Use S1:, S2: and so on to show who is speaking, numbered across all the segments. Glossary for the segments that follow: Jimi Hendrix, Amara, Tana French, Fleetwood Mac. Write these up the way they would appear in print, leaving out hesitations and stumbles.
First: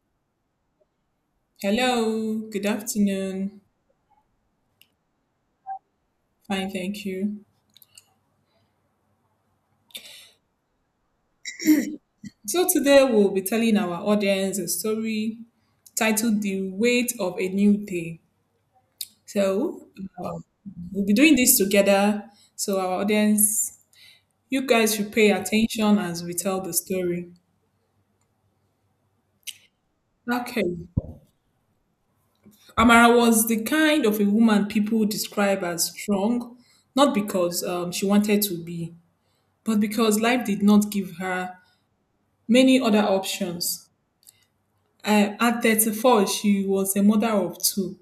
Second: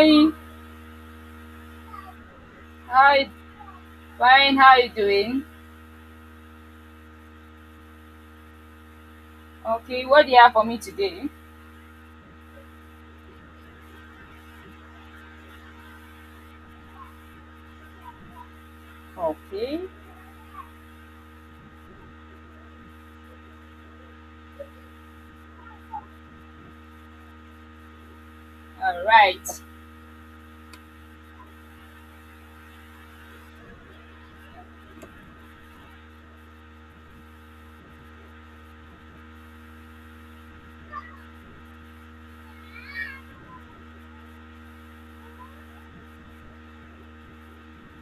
S1: Hey,
S2: Hello, good
S1: hi,
S2: afternoon.
S1: fine, how you doing?
S2: Fine, thank you.
S1: Okay, what do you have for me today?
S2: So, today we'll be telling our audience a story titled The Weight of a New Day.
S1: Okay,
S2: So, um, we'll be doing this together. So, our audience, you guys should pay attention as we tell the story.
S1: all right.
S2: Okay. Amara was the kind of a woman people describe as strong, not because she wanted to be, but because life did not give her many other options. At 34, she was a mother of two,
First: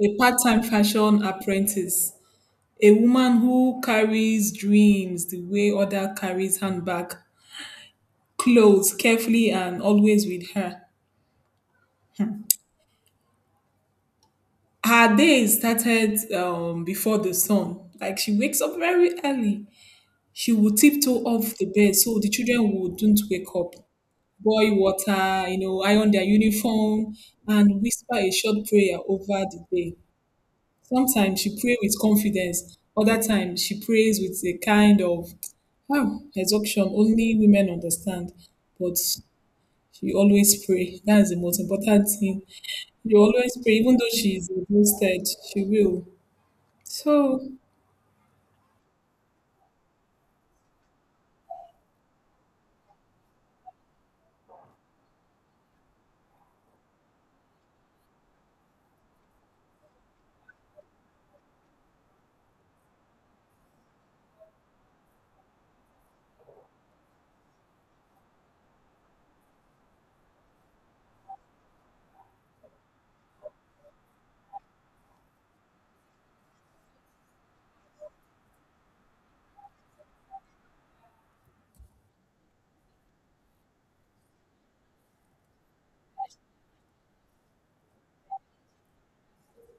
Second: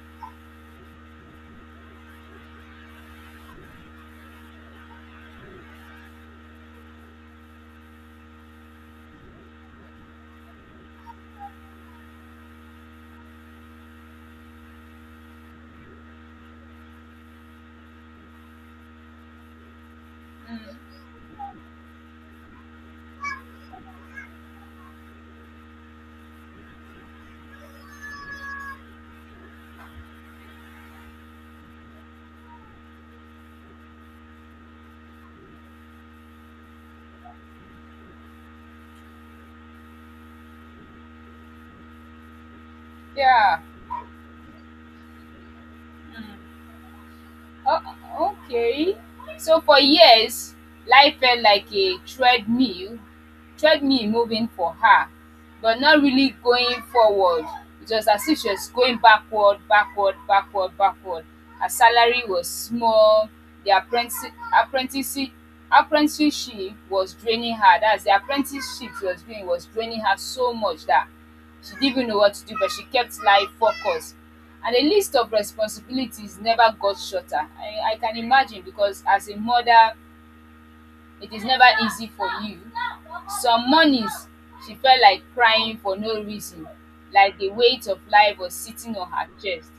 S2: a part time fashion apprentice, a woman who carries dreams the way other carries handbag, clothes carefully and always with her. Her day started before the sun. Like she wakes up very early. She
S1: Mm,
S2: would tiptoe off the bed so the children wouldn't wake up, boil water, iron their uniform, and whisper a short prayer over the day. Sometimes she pray with confidence. Other times she prays with a kind of wow, exhaustion only women understand. But she always pray. That's the most important thing. You always
S1: yeah.
S2: pray, even though she is exhausted, she will. So
S1: Oh, okay. So for years, life felt like a treadmill moving for her, but not really going forward. It was as if she was going backward, backward, backward, backward. Her salary was small. The apprentice, apprenticeship, apprenticeship was draining her. That's the apprenticeship she was doing was draining her so much that she didn't even know what to do, but she kept life focused. And the list of responsibilities never got shorter. I can imagine because as a mother, it is never easy for you. Some mornings, she felt like crying for no reason, like the weight of life was sitting on her chest.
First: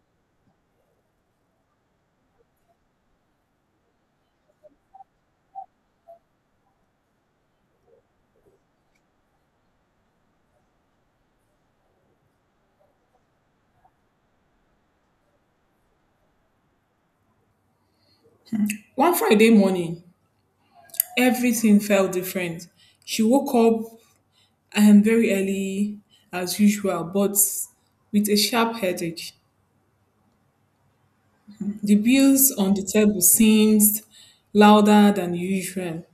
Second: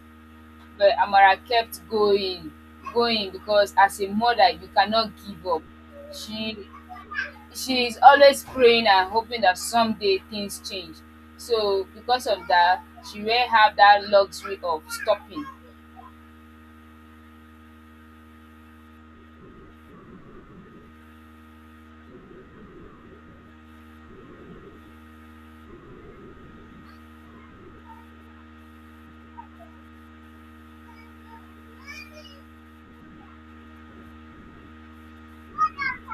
S1: But Amara kept going because as a mother, you cannot give up. She she is always praying and hoping that someday things change. So because of that, she won't have that luxury of stopping.
S2: one Friday morning, everything felt different. She woke up very early as usual, but with a sharp headache. The bills on the table seemed louder than usual.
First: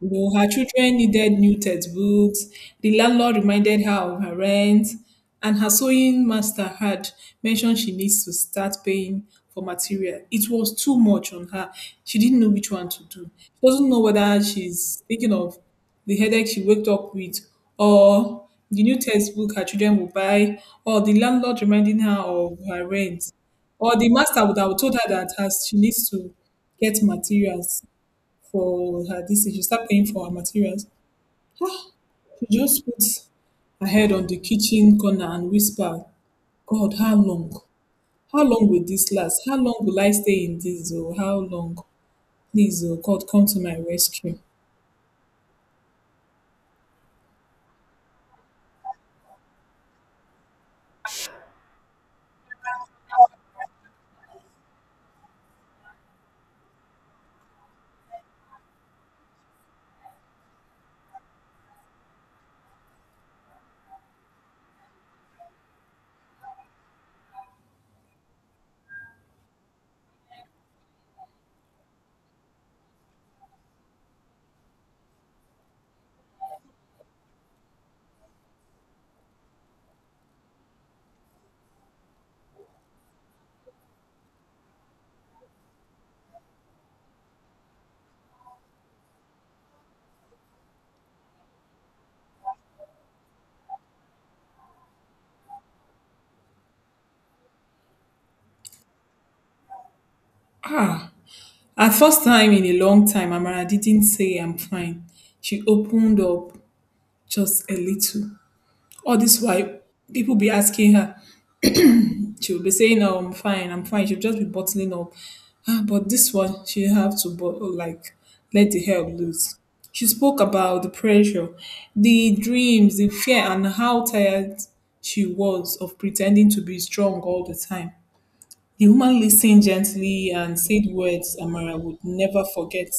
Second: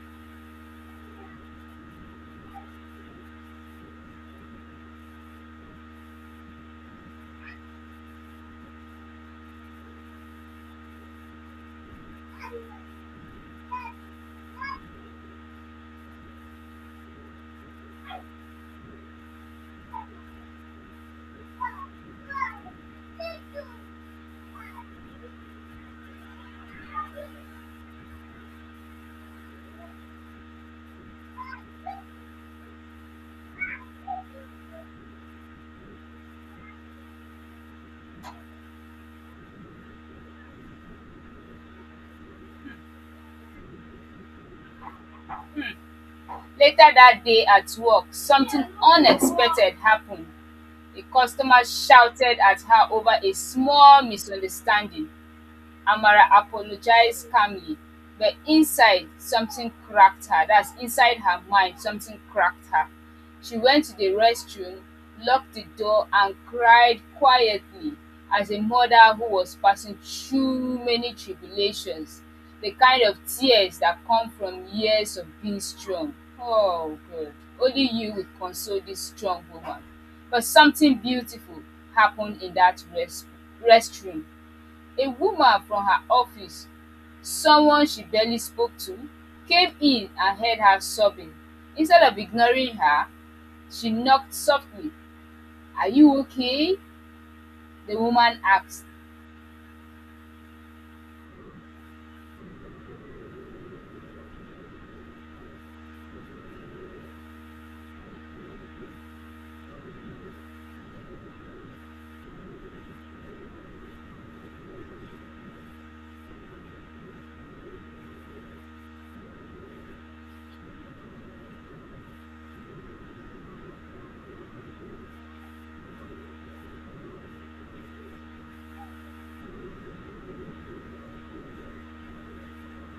S2: You know, her children needed new textbooks. The landlord reminded her of her rent, and her sewing master had mentioned she needs to start paying for material. It was too much on her. She didn't know which one to do. She doesn't know whether she's thinking of the headache she waked up with, or the new textbook her children will buy, or the landlord reminding her of her rent, or the master would have told her that her, she needs to get materials for her this thing, she start paying for her materials. She just put her head on the kitchen corner and whisper, God, how long? How long will this last? How long will I stay in this? Oh, how long? Please, oh God, come to my rescue.
S1: Later that day at work, something unexpected happened. A customer shouted at her over a small misunderstanding. Amara apologized calmly, but inside something cracked her. That's inside her mind, something cracked her. She went to the restroom, locked the door, and cried quietly as a mother who was passing through many tribulations, the kind of tears that come from years of being strong. Oh, God, only you would console this strong woman. But something beautiful happened in that restroom. A woman from her office, someone she barely spoke to, came in and heard her sobbing. Instead of ignoring her, she knocked softly. Are you okay? The woman asked.
S2: Ah, at first time in a long time, Amara didn't say I'm fine. She opened up just a little. All this while, people be asking her, she'll be saying, "Oh, I'm fine, I'm fine." She'll just be bottling up. Ah, but this one, she have to but like let the help loose. She spoke about the pressure, the dreams, the fear, and how tired she was of pretending to be strong all the time. The woman listened gently and said words Amara would never forget.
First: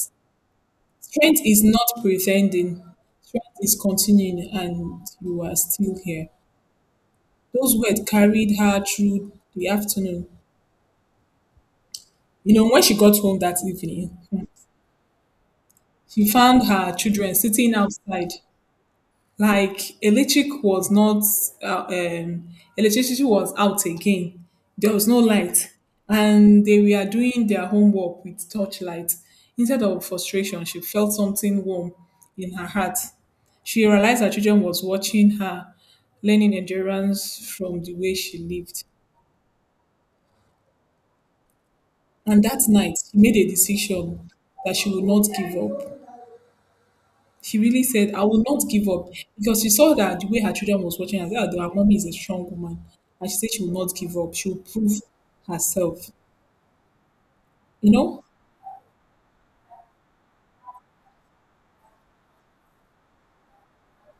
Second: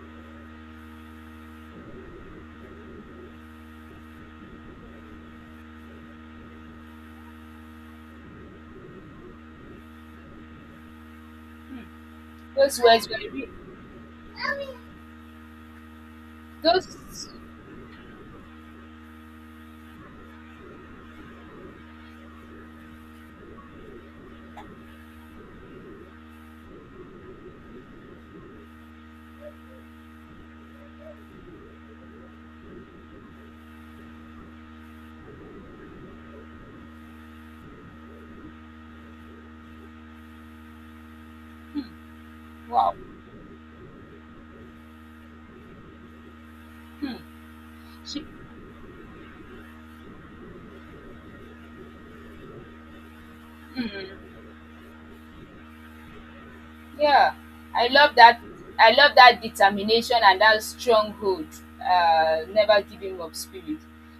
S2: Strength is not pretending, strength is continuing, and you are still here. Those words carried her through the afternoon. You know,
S1: Those
S2: when she
S1: words were
S2: got home
S1: real.
S2: that evening, she found her
S1: Those
S2: children sitting outside. Like electric was not, uh, um, Electricity was out again. There was no light, and they were doing their homework with torchlight. Instead of frustration, she felt something warm in her heart. She realized her children was watching her, learning endurance from the way she lived. And that
S1: Wow.
S2: night, she made a decision that she would not give up.
S1: Hmm.
S2: She really said, I
S1: She
S2: will not give up because she saw that the way her children was watching her, that her mommy is a strong woman. And she said she will not give up. She will prove herself.
S1: Yeah, I
S2: You
S1: love
S2: know,
S1: that. I love that determination and that stronghold, never giving up spirit.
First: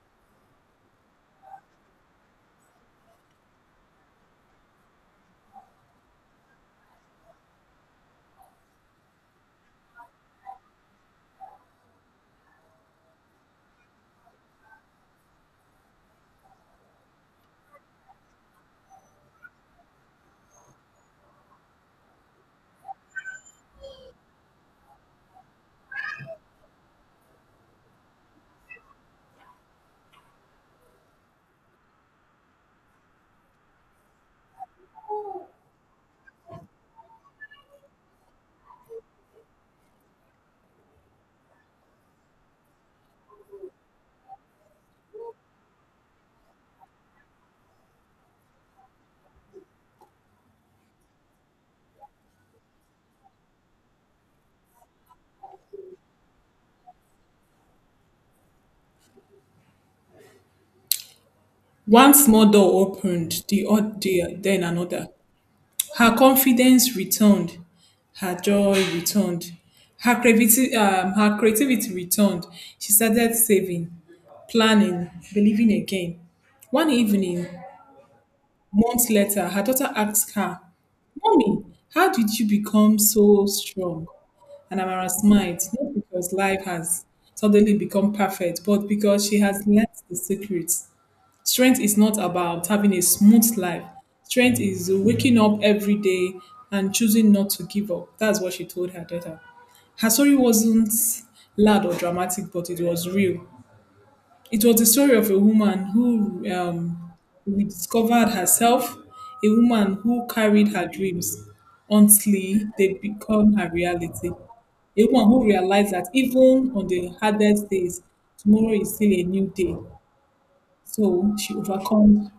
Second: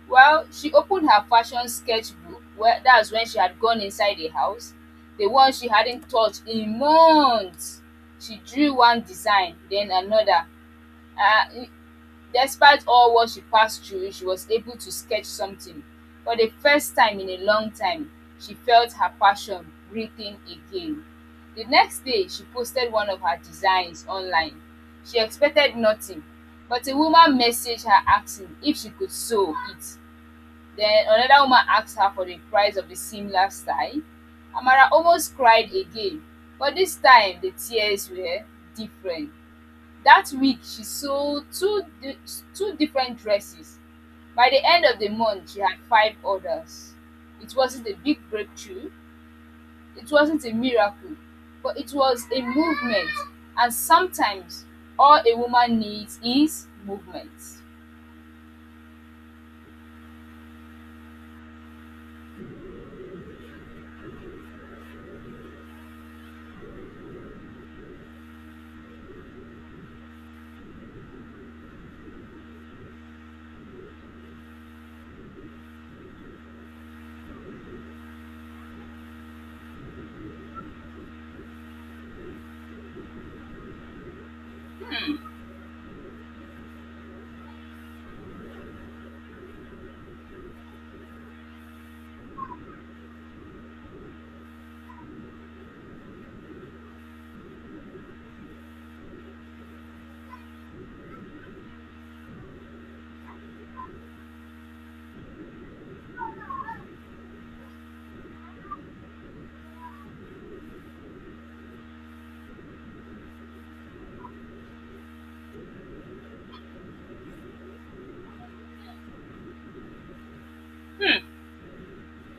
S1: Well, she opened her fashion sketchbook. Well, that's when she had gone inside the house, the one she hadn't touched in months. She drew one design, then another. Uh, Despite all what she passed through, she was able to sketch something. For the first time in a long time, she felt her passion breathing again. The next day, she posted one of her designs online. She expected nothing, but a woman messaged her asking if she could sew it. Then another woman asked her for the price of a similar style. Amara almost cried again, but this time the tears were different. That week she sold two different dresses. By the end of the month she had five orders. It wasn't a big breakthrough, it wasn't a miracle, but it was a movement, and sometimes all a woman needs is movement.
S2: one small door opened, the other, then another. Her confidence returned. Her joy returned. Her creativity returned. She started saving, planning, believing again. One evening, months later, her daughter asked her, Mommy, how did you become so strong? And Amara smiled, not because life has suddenly become perfect, but because she has learned the secret. Strength is not about having a smooth life. Strength is waking up every day and choosing not to give up. That's what she told her daughter. Her story wasn't loud or dramatic, but it was real. It was the story of a woman who rediscovered herself, a woman who carried her dreams until they become her reality, a woman who realized that even on the hardest days, tomorrow is still a new day. So she overcomes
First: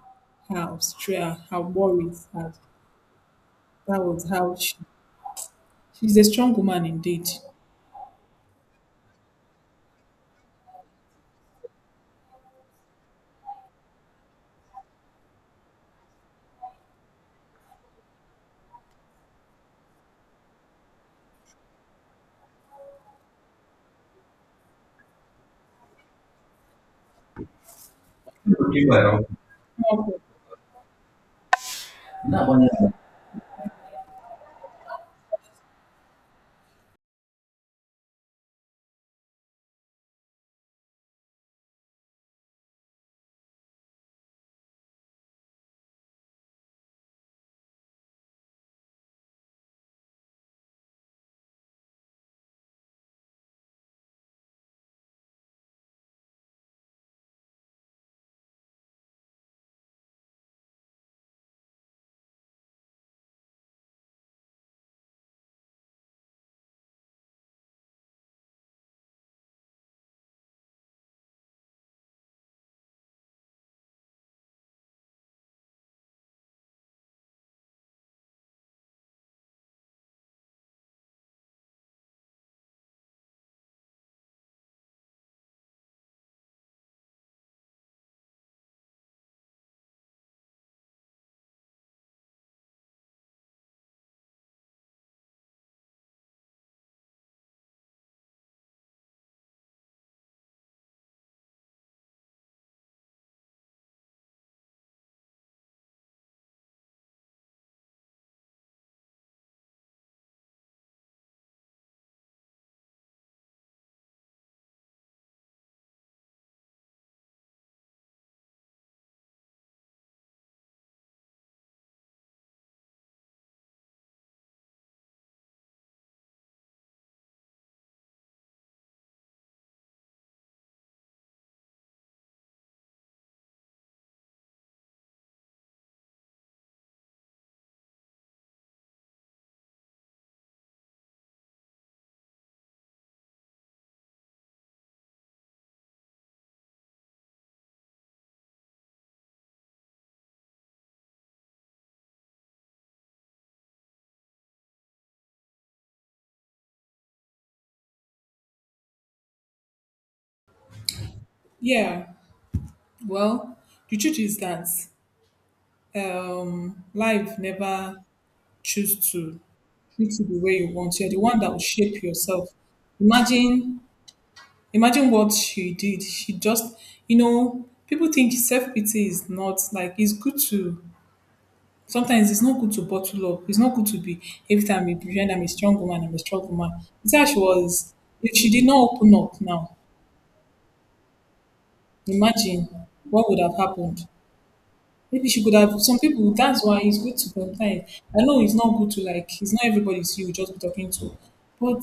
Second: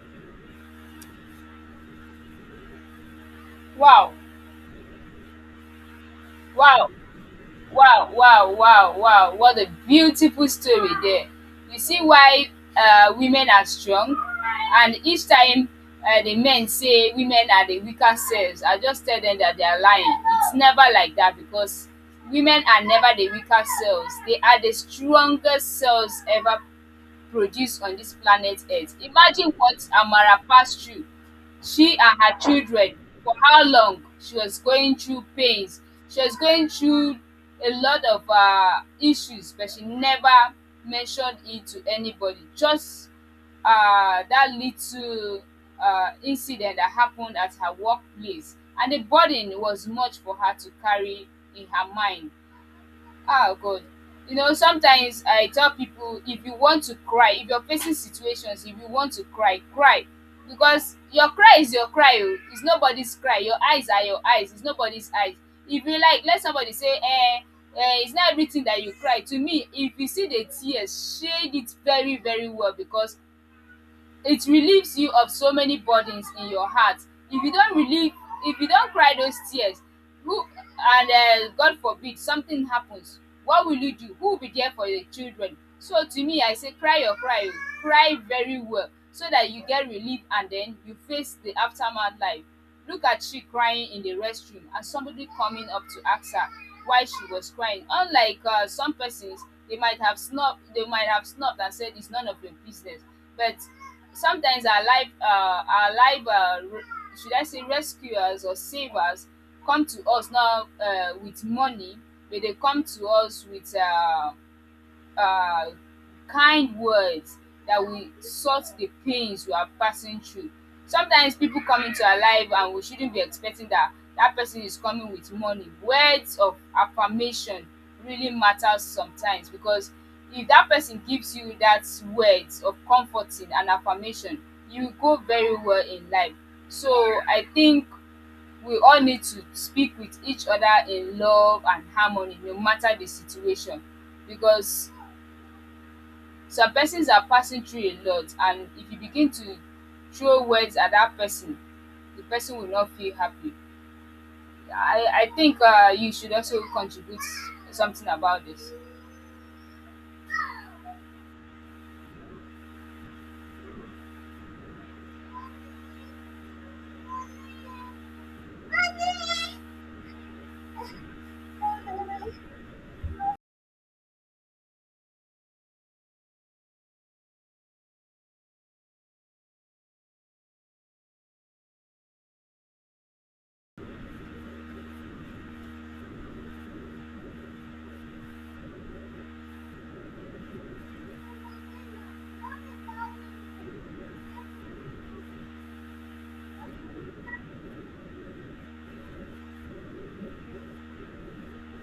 S2: her, stress, her worries. Her, that
S1: Wow!
S2: was how she, she's a strong woman
S1: Wow!
S2: indeed.
S1: Wow, wow, wow, wow. What a beautiful story there. You see why women are strong, and each time the men say women are the weaker selves, I just tell them that they are lying. It's never like that, because women are never the weaker selves, they are the strongest selves ever produced on this planet
S2: You
S1: Earth.
S2: are.
S1: Imagine what Amara passed through, she and her children, for how long she was going through pains. She was going through a lot of issues, but she never mentioned it to anybody. Just that little incident that happened at her workplace, and the burden was much for her to carry in her mind. Oh God. You know, sometimes I tell people, if you want to cry, if you're facing situations, if you want to cry, cry. Because your cry is your cry, oh, it's nobody's cry. Your eyes are your eyes, it's nobody's eyes. If you like, let somebody say, eh, eh, it's not everything that you cry. To me, if you see the tears, shade it very, very well, because it relieves you of so many burdens in your heart. If you don't relieve, if you don't cry those tears, who? And God forbid something happens, what will you do? Who will be there for your children? So to me I say, cry your cry, cry very well so that you get relief and then you face the aftermath life. Look at, she crying in the restroom and somebody coming up to ask her why she was crying, unlike some persons. They might have snubbed, they might have snubbed and said it's none of your business. But sometimes our life, should I say rescuers or savers, come to us now with money, but they come to us with uh, kind words that will sort the pains we are passing through. Sometimes people come into our life and we shouldn't be expecting that that person is coming with money. Words of affirmation really matters sometimes, because if that person gives you that words of comforting and affirmation, you will go very well in life. So I think we all need to speak with each other in love and harmony no matter the situation, because some persons are passing through a lot, and if you begin to throw words at that person, the person will not feel happy. I think you should also contribute something about this.
S2: Yeah, well, the truth is that life never choose to treat you the way you want. You're the one that will shape yourself. Imagine, imagine what she did. She just, you know, people think self pity is not like it's good to. Sometimes it's not good to bottle up. It's not good to be every time you pretend I'm a strong woman. I'm a strong woman. It's how she was. If she did not open up now, imagine what would have happened. Maybe she could have some people that's why it's good to confide. I know it's not good to like it's not everybody you will just be talking to. But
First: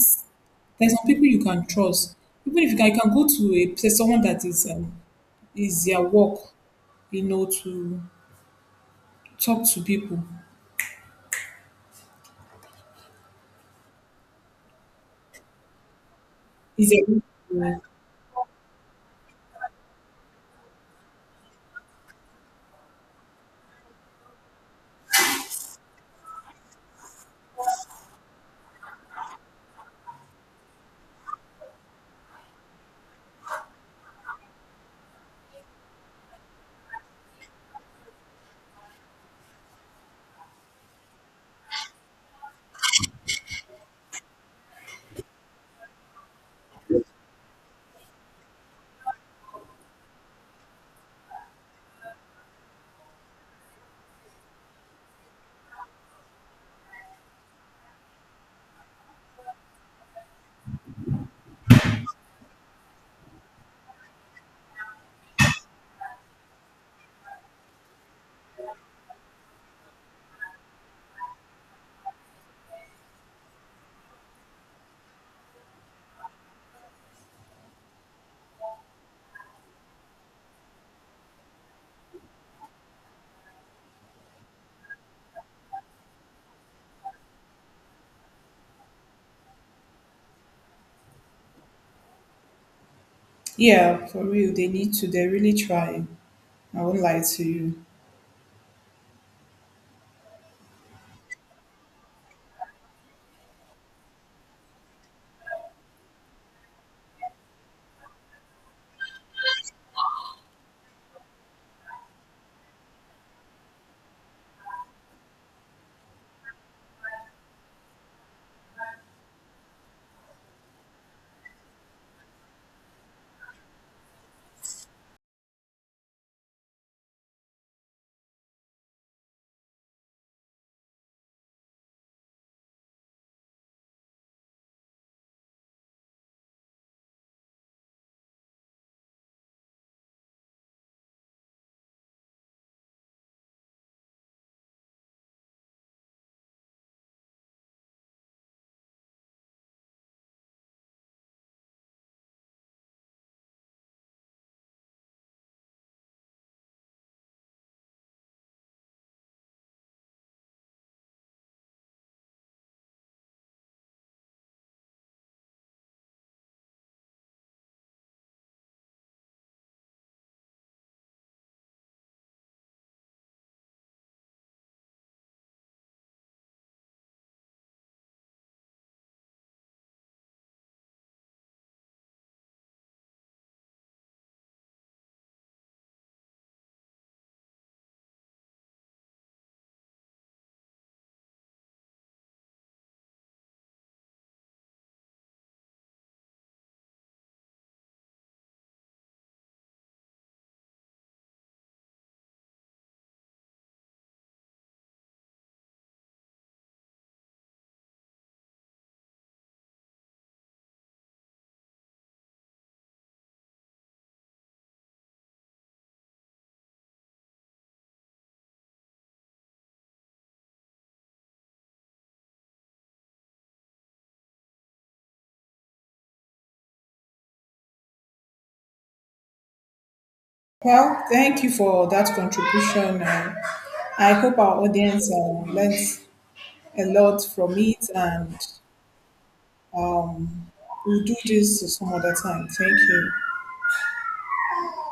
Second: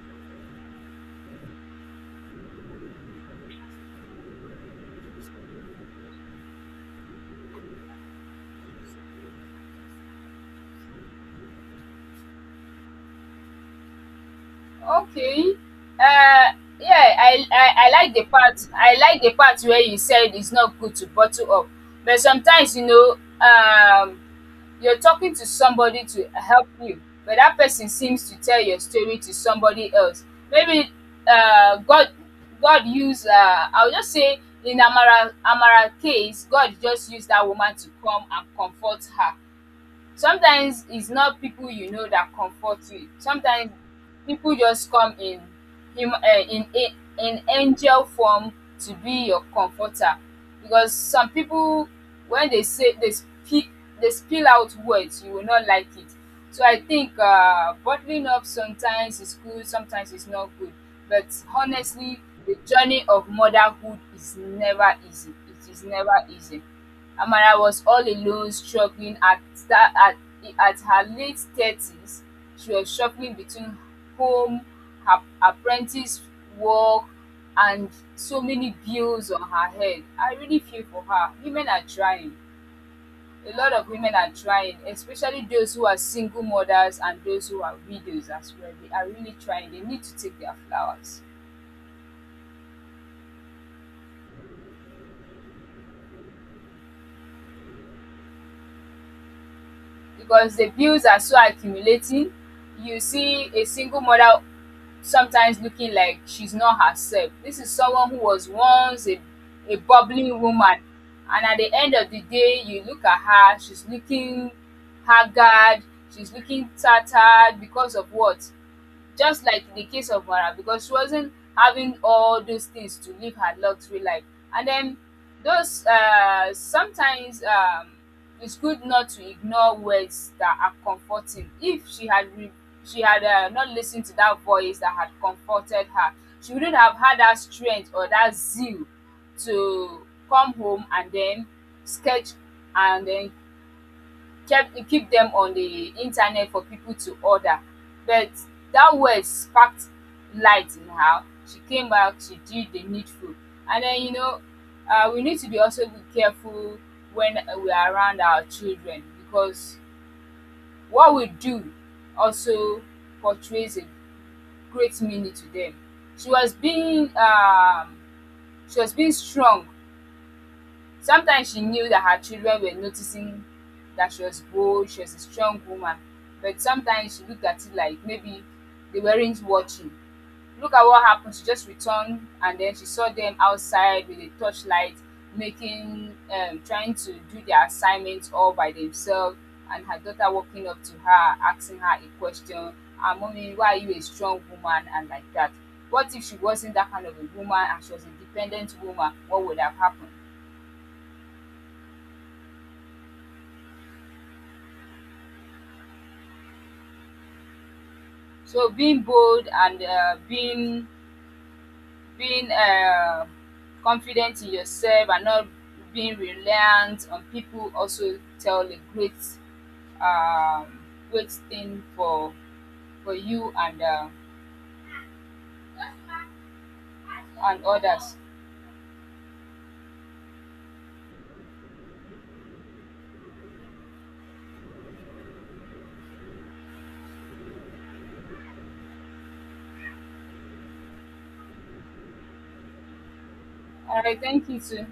S2: there's some people you can trust. Even if you can, you can go to a place someone that is their work, you know, to talk to people.
S1: Okay. Uh,
S2: Is their
S1: yeah, I like the part where you said it's not good to bottle up, but sometimes, um you're talking to somebody to help you, but that person seems to tell your story to somebody else. Maybe uh, God, God used. I'll just say in Amara Amara case, God just used that woman to come and comfort her. Sometimes it's not people you know that comfort you, sometimes people just come in in angel form to be your comforter, because some people, when they say they speak, they spill out words you will not like it. So I think bottling up sometimes is good, sometimes it's not good, but honestly the journey of motherhood is never easy, it is never easy. Amara was all alone, struggling that at, at her late 30s, she was struggling between home, her apprentice work, and so many bills on her head. I really feel for her. Women are trying. A lot of women are trying, especially those who are single mothers and those who are widows as well. They are really trying. They need to take their flowers.
S2: yeah, for real, they need to. They're really trying. I won't lie to you.
S1: Because the bills are so accumulating. You see a single mother sometimes looking like she's not herself. This is someone who was once a bubbling woman, and at the end of the day, you look at her, she's looking haggard, she's looking tattered. Because of what? Just like in the case of Wara, because she wasn't having all those things to live her luxury life. And then those sometimes it's good not to ignore words that are comforting. If she had not listened to that voice that had comforted her, she wouldn't have had that strength or that zeal to come home and then sketch and then kept keep them on the internet for people to order. But that word sparked light in her. She came back, she did the needful. And then, we need to be also be careful when we are around our children, because what we do also portrays a great meaning to them. She was being um, she was being strong. Sometimes she knew that her children were noticing that she was bold, she was a strong woman, but sometimes she looked at it like maybe they weren't watching. Look at what happened. She just returned and then she saw them outside with a torchlight, trying to do their assignments all by themselves. And her daughter walking up to her, asking her a question, ah, mommy, why are you a strong woman? And like that. What if she wasn't that kind of a woman and she was a dependent woman? What would have happened? So being bold and being confident in yourself and not being reliant on people also tell a um, great thing for you and others.
S2: Well, thank you for that contribution. I hope our audience learns a lot from it and Um, we'll do this some other time. Thank you.
S1: All right, thank you too.